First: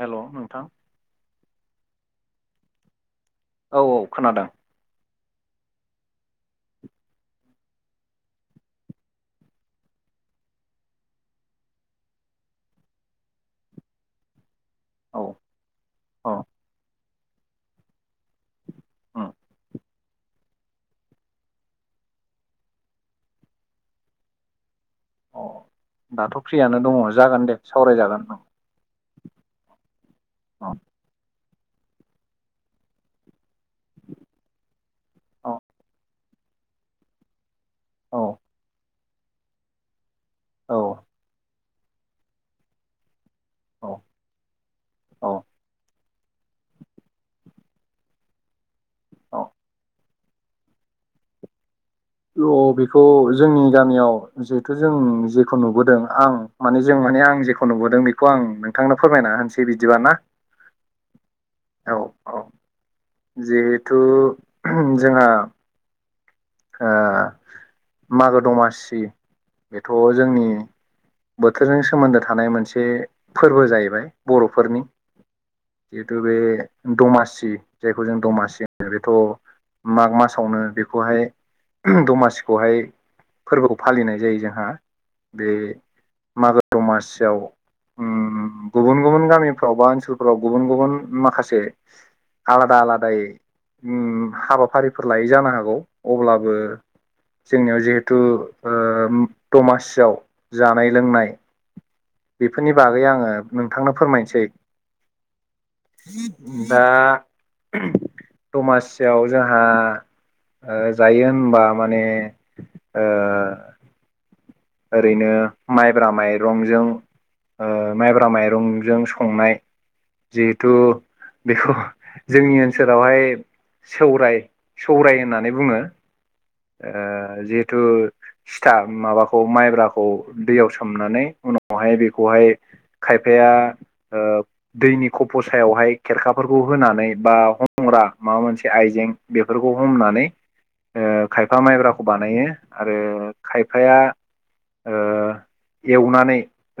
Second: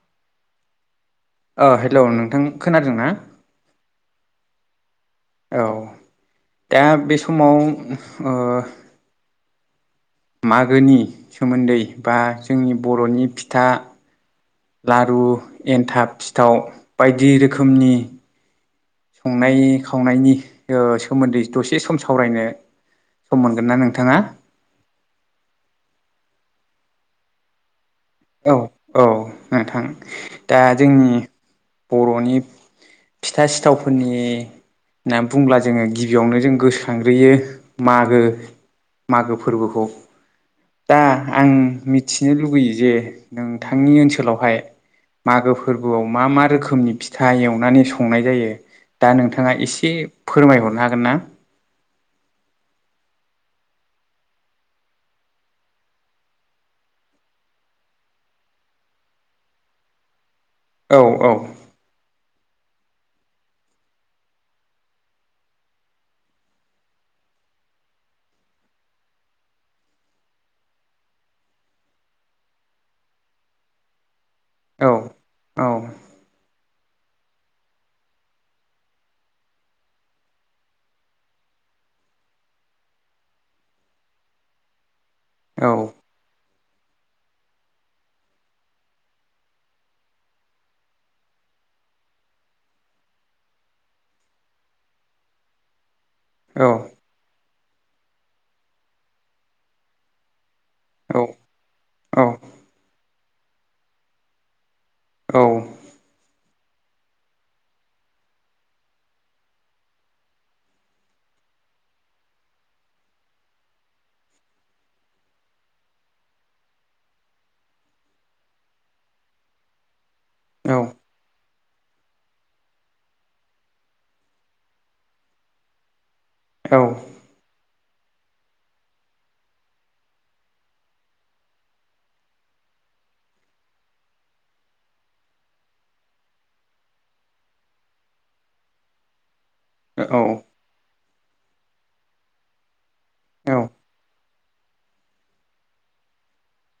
हेल' नोंथां अ हेल' नोंथां खोनादों ना औ औ खोनादों औ दा बे समाव ओ मागोनि सोमोन्दै बा जोंनि बरनि फिथा औ लारु एनथाब औ सिथाव बायदि रोखोमनि उम संनाय खावनायनि ओ सोमोन्दै दसे सम सावरायनो सम मोनगोन ना नोंथाङा अ दाथ फ्रियानो दङ जागोन दे सावरायजागोन औ औ नोंथां दा औ जोंनि बर'नि फिथा सिथावफोरनि होननानै औ बुंब्ला जोङो गिबियावनो जों गोसोखांग्रोयो मागो औ मागो फोरबोखौ औ दा आं मिथिनो लुुबैयो जे औ नोंथांनि ओनसोलावहाय औ मागो फोरबोआव मा मा रोखोमनि फिथा एवनानै संनाय जायो दा औ नोंथाङा एसे फोरमायहरनो हागोन ना बेखौ जोंनि गामियाव जिहेथु जों जेखौ नुबोदों आं माने जों माने आं जेखौ नुबोदों बेखौ आं नोंथांनो फोरमायना होनसै बिदिबाना औ औ औ जिहेथु जोंहा ओ मागो दमासि बेथ' जोंनि बोथोरजों सोमोन्दो थानाय मोनसे फोरबो जाहैबाय बर'फोरनि औ औ जिहेतु बे दमासि जायखौ जों दमासि होनो बेथ' माग मासावनो बेखौहाय दमासिखौहाय फोरबोखौ फालिनाय जायो जोंहा बे औ मागो दमासियाव उम गुबुन गुबुन गामिफ्राव बा ओन लफोराव गुबुन गुबुन माखासे आलादा आलादायै उम हाबाफारिफोर लायै जानो हागौ अब्लाबो औ जोंनियाव जिहेथु ओ दमासियाव जानाय औ लोंनाय औ बेफोरनि बागै आङो नोंथांनो फोरमायनोसै औ ओ दा दमासियाव जोंहा ओ जायो होनबा माने ओ ओरैनो माइब्रा माइरंजों ओ माइब्रा माइरंजों संनाय जिहेथु बेखौ जोंनि ओनसोलावहाय सौराय सौराय होननानै बुङो ओ जि हेतु सिथा माबाखौ माइब्राखौ दैयाव सोमनानै उनावहाय बेखौहाय खायफाया ओ दैनि खफ' सायावहाय खेरखाफोरखौ होनानै बा हम- ग्रा माबा मोनसे आइजें बेफोरखौ हमनानै ओ खायफा माइब्राखौ बानायो। आरो खायफाया ओ एवनानै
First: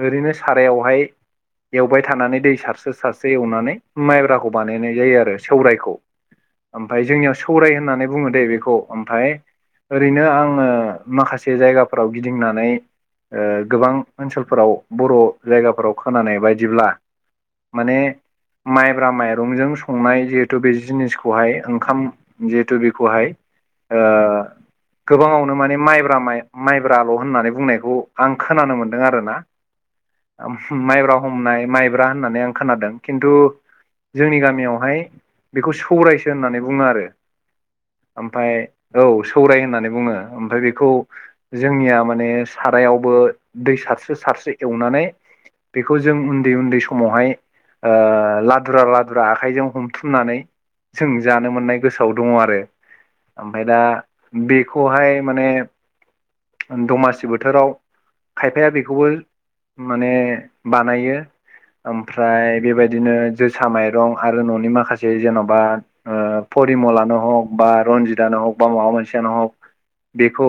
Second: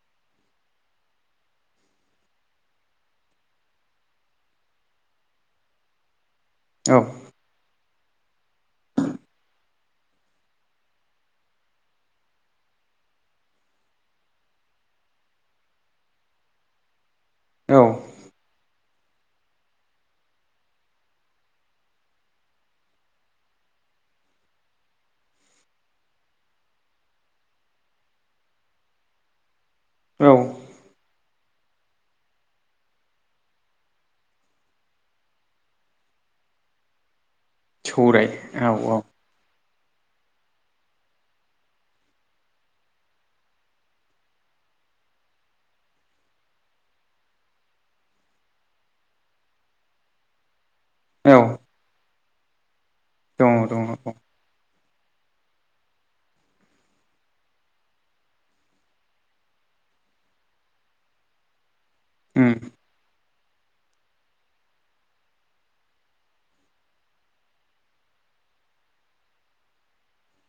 ओरैनो सारायावहाय एवबाय थानानै दै सारसो सारसो एवनानै माइब्राखौ बानायनाय जायो आरो सौरायखौ औ ओमफाय जोंनियाव सौराय होननानै बुङो दै बेखौ ओमफाय ओरैनो आङो माखासे जायगाफोराव गिदिंनानै ओ गोबां ओनसोलफोराव बर' जायगाफोराव खोनानाय बायदिब्ला माने माइब्रा माइरंजों संनाय जिहेतु बे जिनिसखौहाय ओंखाम जिहेथु बेखौहाय ओ गोबाङावनो माने माइब्रा माइ माइब्राल' होननानै बुंनायखौ आं खोनानो मोनदों आरोना। औ माइब्रा हमनाय माइब्रा होननानै आं खोनादों खिन्थु जोंनि गामियावहाय बेखौ सौरायसो होननानै बुङो आरो। ओमफाय औ सौराय होननानै बुङो ओमफ्राय बेखौ जोंनिया माने सारायावबो दै सारसो सारसो एवनानै बेखौ जों उन्दै उन्दै समावहाय ओ लादुरा लादुरा आखाइजों हमथुमनानै जों औ जानो मोननाय गोसोआव दङ आरो। दङ ओमफाय दा दङ औ बेखौहाय माने दमासि बोथोराव खायफाया बेखौबो माने बानायो। उम ओमफ्राय बेबायदिनो जोसा माइरं आरो न'नि माखासे जेन'बा परिमलानो हग बा रनजितआनो [unintelligible] माबा मोनसेयानो हग बेखौ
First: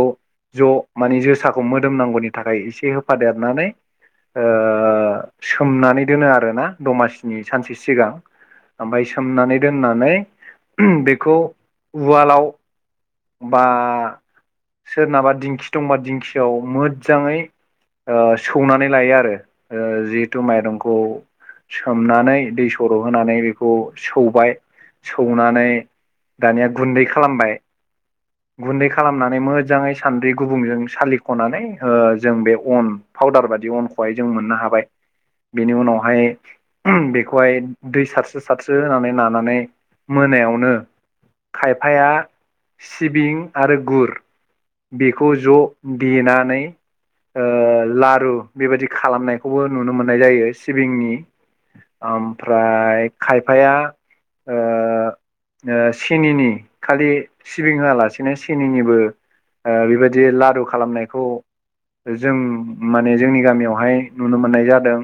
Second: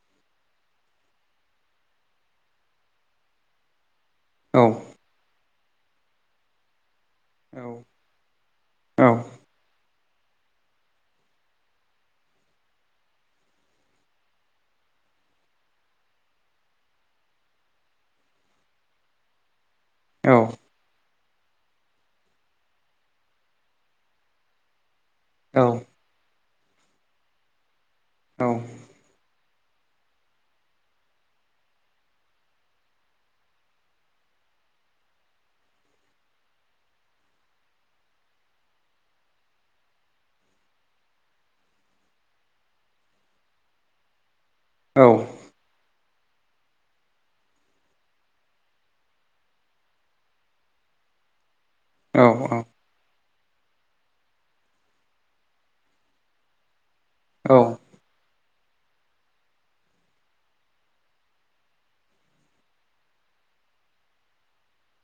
ज' माने जोसाखौ मोदोमनांगौनि थाखाय एसे होफादेरनानै ओ औ सोमनानै दोनो आरोना दमासिनि औ सानसे सिगां। औ ओमफाय सोमनानै दोननानै बेखौ उवालाव बा सोरनाबा दिंखि दंबा दिंखियाव मोदजाङै ओ सौनानै लायो आरो ओ औ जिहेतु माइरंखौ सोमनानै दै सर' होनानै बेखौ सौबाय औ सौनानै दानिया गुन्दै खालामबाय गुन्दै खालामनानै मोजाङै सान्द्रि गुबुंजों सालिख'नानै ओ जों बे अन पाउदार बादि अनखौहाय जों मोननो हाबाय। बेनि उनावहाय बेखौहाय दै सारसो सारस्रो होनानै नानानै मोनायावनो खायफाया सिबिं आरो गुर बेखौ ज' देनानै ओ लारु बेबायदि खालामनायखौबो नुनो मोननाय जायो सिबिंनि औ ओमफ्राय खायफाया ओ [inaudible] ओ सिनिनि खालि सिबिं होआलासेनो सिनिनिबो ओ बेबायदि लारू खालामनायखौ जों माने जोंनि गामियावहाय नुनो मोननाय जादों।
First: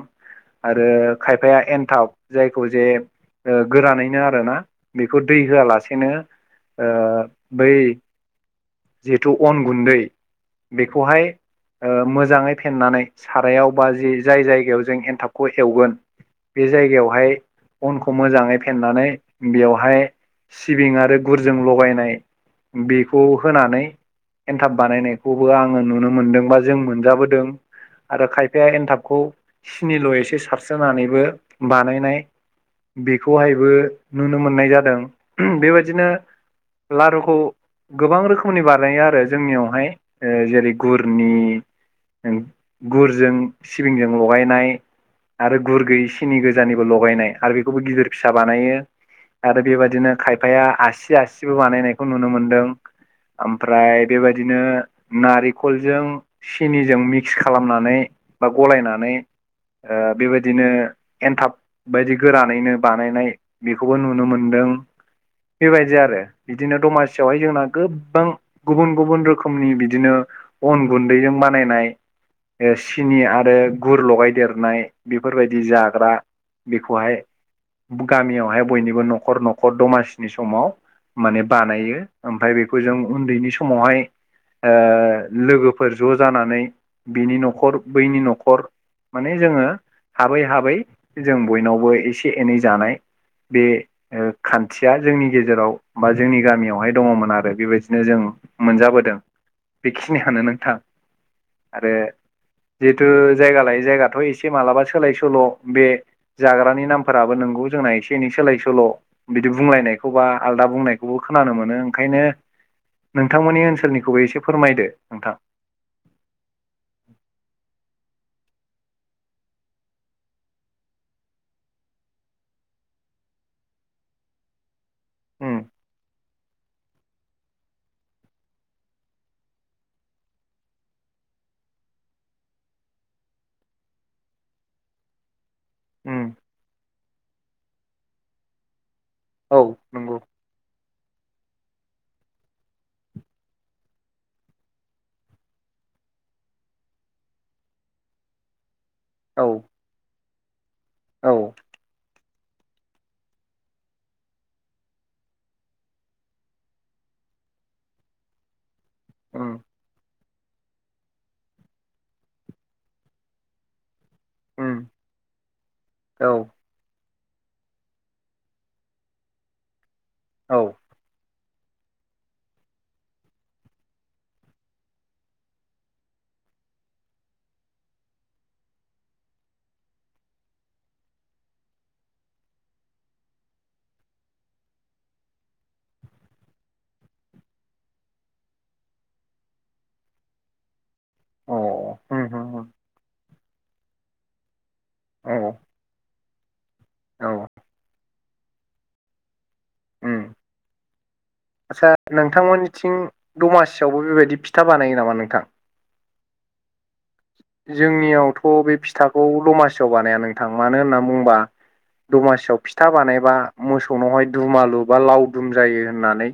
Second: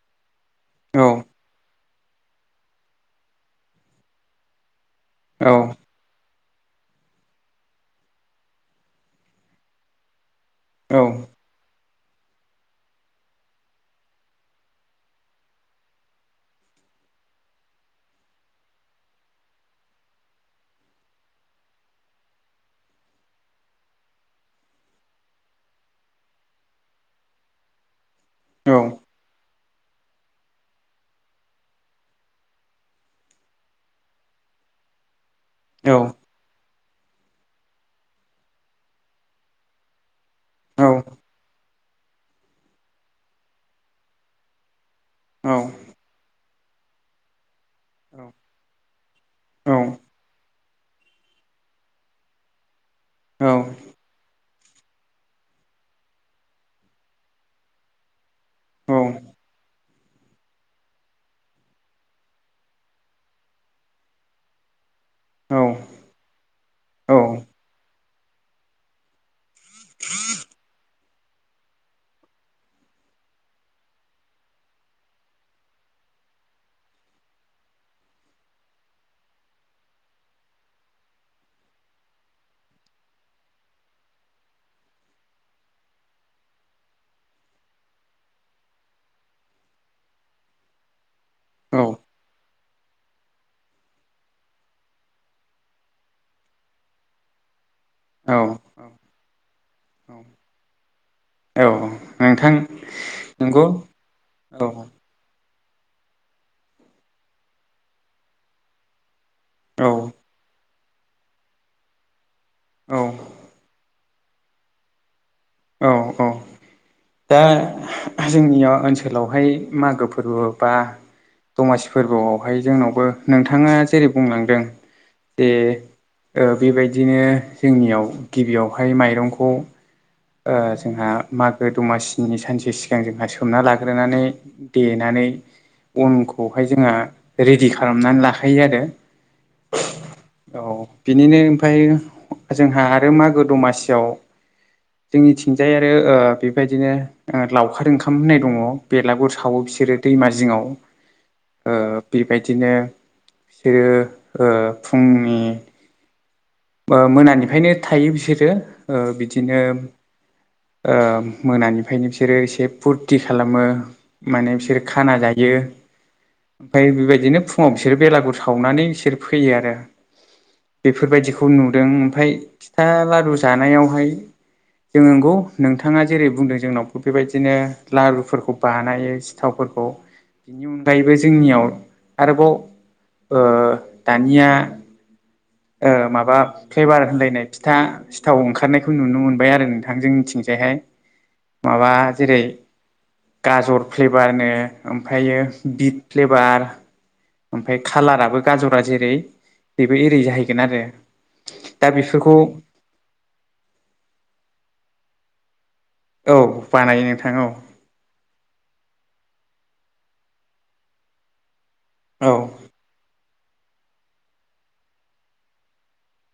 आरो औ औ खायफाया एन्थाब जायखौ जे ओ गोरानैनो आरो ना। बेखौ औ दै होआलासेनो ओ बै जि जिथु अन गुन्दै बेखौहाय ओ मोजाङै फेननानै सारायाव बा जि जाय जायगायाव जों एन्थाबखौ एवगोन बे जायगायावहाय अनखौ मोजाङै फेननानै बेवहाय सिबिं आरो गुरजों लगायनाय बेखौ होनानै एन्थाब बानायनायखौबो आङो नुनो मोनदों बा जों मोनजाबोदों। आरो खायफाया एन्थाबखौ सिनिल' एसे सारस्रोनानैबो बानायनाय बेखौहायबो नुनो मोननाय जादों। बेबायदिनो लारुखौ गोबां रोखोमनि बानायो आरो जोंनियावहाय जेरै गुरनि गुरजों सिबिंजों लगायनाय आरो गुर गैयि सिनि गोजानिबो लगायनाय आरो बेखौबो गिदिर फिसा बानायो। आरो बेबादिनो खायफाया आसि आसिबो बानायनायखौबो नुनो मोनदों ओमफ्राय बेबायदिनो नारिखलजों सिनिजों मिक्स खालामनानै बा गलायनानै ओ बेबायदिनो एन्थाब बायदि गोरानैनो बानायनाय बेखौबो नुनो मोनदों। बेबायदि औ आरो बिदिनो दमासियावहाय औ जोंना गोबां गुबुन गुबुन रोखोमनि बिदिनो अन गुन्दैजों बानायनाय ओ सिनि आरो गुर लगायदेरनाय बेफोरबायदि जाग्रा बेखौहाय गामियावहाय बयनिबो न'खर न'खर दमासिनि समाव माने बानायो ओमफ्राय बेखौ जों उन्दैनि समावहाय ओ लोगोफोर ज' जानानै बिनि न'खर बैनि न'खर माने जोङो हाबै हाबै जों बयनावबो एसे एनै जानाय बे ओ खान्थिया जोंनि गेजेराव बा जोंनि गामियावहाय दङमोन आरो बेबायदि नो जों औ औ मोनजाबोदों बेखिनियानो नोंथां। आरो नोंथां जिहेथु जायगा नंगौ लायै जायगाथ' एसे औ मालाबा सोलाय सोल' बे जाग्रानि नामफोराबो नोंगौ जोंना एसे एनै सोलाय सोल' बिदि औ बुंलायनायखौबा आलदा बुंनायखौबो खोनानो मोनो ओंखायनो औ नोंथांमोननि ओनसोलनिखौबो एसे फोरमायदो नोंथां। औ औ दा जोंनिया ओनसोलावहाय मागो फोरबो बा दमासि फोरबोआवहाय जोंनावबो नोंथाङा जेरै बुंलांदों दे उम ओ बेबायदिनो जोंनियाव गिबियावहाय माइरंखौ ओ जोंहा मागो दमासिनि सानसे सिगां जोंहा सोमना लाग्रोनानै देनानै उम अनखौहाय जोंहा रेडि खालामनानै लाखायो आरो औ नंगौ औ बिनिनो ओमफाय जोंहा आरो मागो दमासियाव जोंनिथिंजाय आरो ओ बेबायदिनो लावखार ओंखाम होननाय दङ बेलागुर औ सावो बिसोरो दैमा जिङाव औ ओ बिब बेबायदिनो बिसोरो फुंनि ओ मोनानिफ्रायनो थायो बिसोरो ओ उम बिदिनो ओ मोनानिफ्रायनो बिसोरो एसे फुरथि खालामो माने उम बिसोर खाना जायो। औ ओमफाय बेबायदिनो फुङाव बिसोर बेलागुर सावनानै बिसोर फैयो आरो औ अ बेफोरबायदिखौ नुदों ओमफाय फिथा लारु जानायावहाय जों नंगौ नोंथाङा जेरै बुंदों जोंनावबो बेबायदिनो लारुफोरखौ बानायो सिथावफोर खौ बिनि अनगायैबो जोंनियाव आरोबाव ओ दानिया ओ माबा माबा फ्लेभार होनलायनाय फिथा सिथाव ओंखारनायखौ नुनो मोनबाय आरो नोंथां जोंनिथिंजायहाय माबा उम जेरै उम गाजर फ्लेभारनो औ ओमफायो बिट फ्लेभार औ ओमफाय खाालाराबो गाजरा जेरै बेबो उम एरै जाहैगोन आरो आदसा दा बेफोरखौ नोंथांमोननिथिं दमासियावबो बेबायदि फिथा बानायो नामा नोंथां? औ बानायो नोंथां औ जोंनियावथ' बे फिथाखौ दमासियाव बानाया नोंथां मानो होनना बुंबा दमासियाव फिथा बानायबा मोसौनावहाय दुमालु बा लावदुम जायो होननानै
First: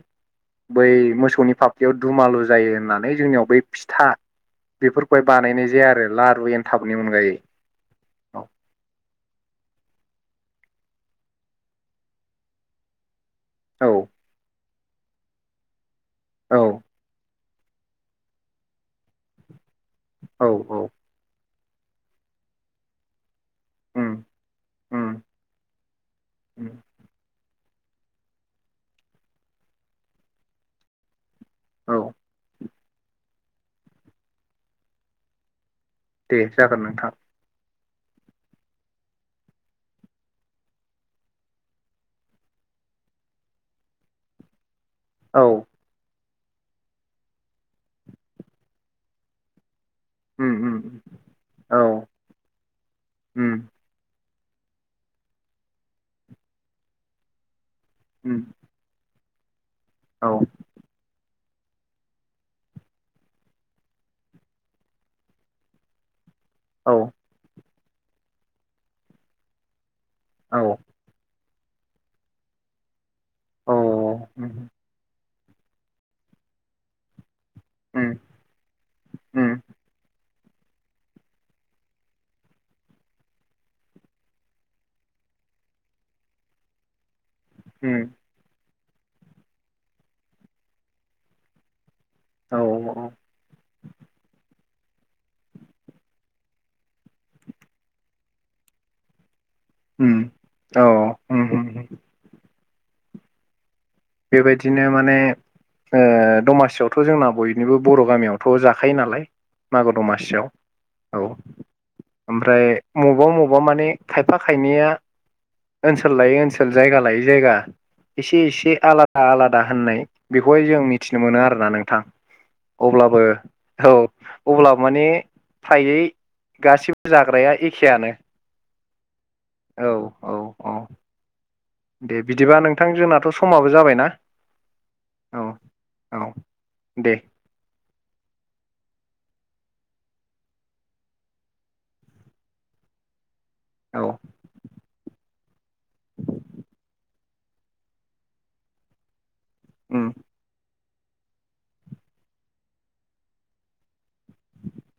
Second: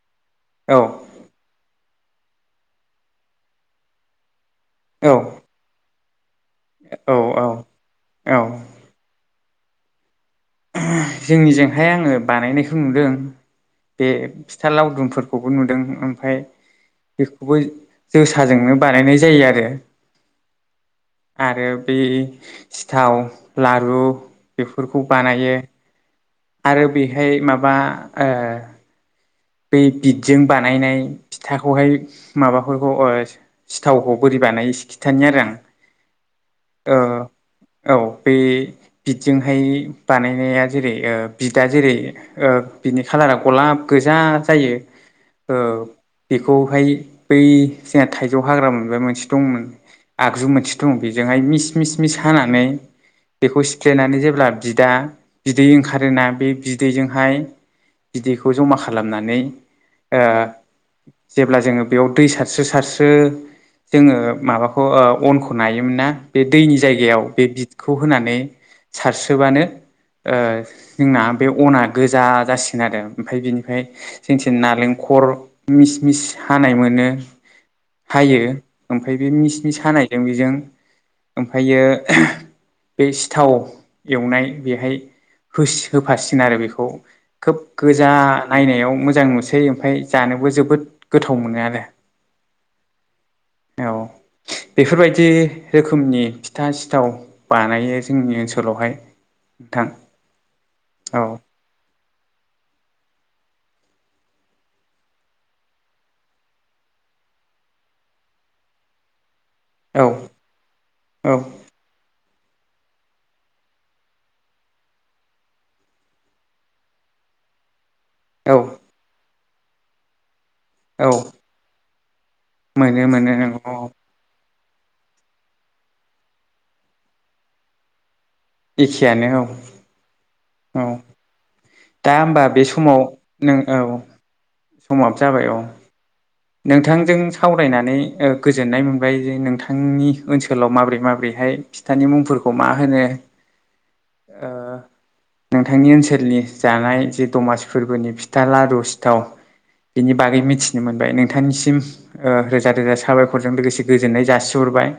औ बै मोसौनि फाफ्लियाव दुमालु जायो होननानै जोंनियाव बै फिथा बेफोरखौहाय बानायनाय जाया आरो लारु एनथाबनि औ अनगायै औ औ जोंनिजोंहाय आङो बानायनायखौ नुदों औ बे फिथा लावदुमफोरखौबो नुदों ओमफाय बेखौबो जोसाजोंनो बानायनाय जायो आरो। औ औ आरो बै सिथाव लारु उम बेफोरखौ उम बानायो उम आरो बेहाय माबा ओ बै बिदजों बानायनाय फिथाखौहाय औ माबाफोरखौ ओ सिथावखौ बोरै बानायो एसे खिथानि आरो आं दे जागोन नोंथां औ बे बिदजोंहाय बानायनाया जेरै बिदा जेरै ओ बिनि खालारा गलाब गोजा जायो औ ओ बेखौहाय बै जोंहा थाइजौ हाग्रा मोनबाय मोनसे दंमोन आगजु उम उम मोनसे दं बे- जोंहाय मिस औ मिस मिस हानानै उम बेखौ सिफ्लेनानै जेब्ला बिदा बिदै ओंखारोना बे बिदैजोंहाय उम बिदैखौ जमा खालामना- नै ओ औ जेब्ला जोङो बेयाव दै सारस्रो सारस्रो जोङो माबाखौ अनखौ नायोमोन ना बे दैनि औ जायगायाव बे बिदखौ होनानै सारसोबानो ओ औ जोंना बे अना गोजा जासिगोन आरो ओमफाय औ बिनिफ्राय जोंनिथिं उम नालेंखर मिस मिस हानाय मोनो उम हायो ओमफाय बे मिस उम मिस हानायजों बेजों ओमफायो बै सिथाव एवनाय बेहाय होसि होफासिगोन आरो बेखौ खोब उम गोजा नायनायाव मोजां नुसै ओमफाय जानोबो जोबोद गोथाव मोनो आरो औ औ औ औ बेफोरबायदि रोखोमनि फिथा सिथाव बानायो जोंनि ओनसोलावहाय नोंथां उम औ उम उम उम बेबायदिनो माने ओ दमासियावथ' जोंना बयनिबो बर' गामियावथ' जाखायो नालाय मागो औ दमासियाव औ ओमफ्राय मबेबा मबेबा माने खायफा खायनैया ओनसोल लायै ओनसोल जायगा लायै जायगा एसे औ एसे आलादा आलादा होननाय बेखौहाय जों औ मिथिनो मोनो आरोना नोंथां मोनो अब्लाबो मोनो नोंगौ औ अब्लाबो माने फ्रायै गासिबो जाग्राया एखेयानो एखेयानो औ औ औ औ दा दे होमबा बिदिबा बे नोंथां समाव जोंनाथ' नों समाबो औ जाबायना समाबो जाबाय औ औ दे नोंथांजों सावरायनानै ओ गोजोननाय मोनबाय जे नोंथांनि ओनसोलाव माबोरै माबोरैहाय फिथानि मुंफोरखौ मा होनो औ ओ नोंथांनि ओनसोलनि जानाय जे दमासि फोरबोनि फिथा लारु सिथाव उम बेनि बागै मिथिनो मोनबाय नोंथांनिसिम ओ रोजा रोजा साबायखरजों लोगोसे गो- जोननाय जासिहरबाय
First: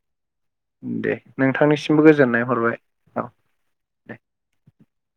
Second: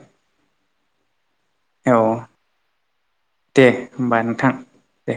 दे नोंथांनिसिमबो औ गोजोननाय हरबाय औ दे दे होमबा नोंथां दे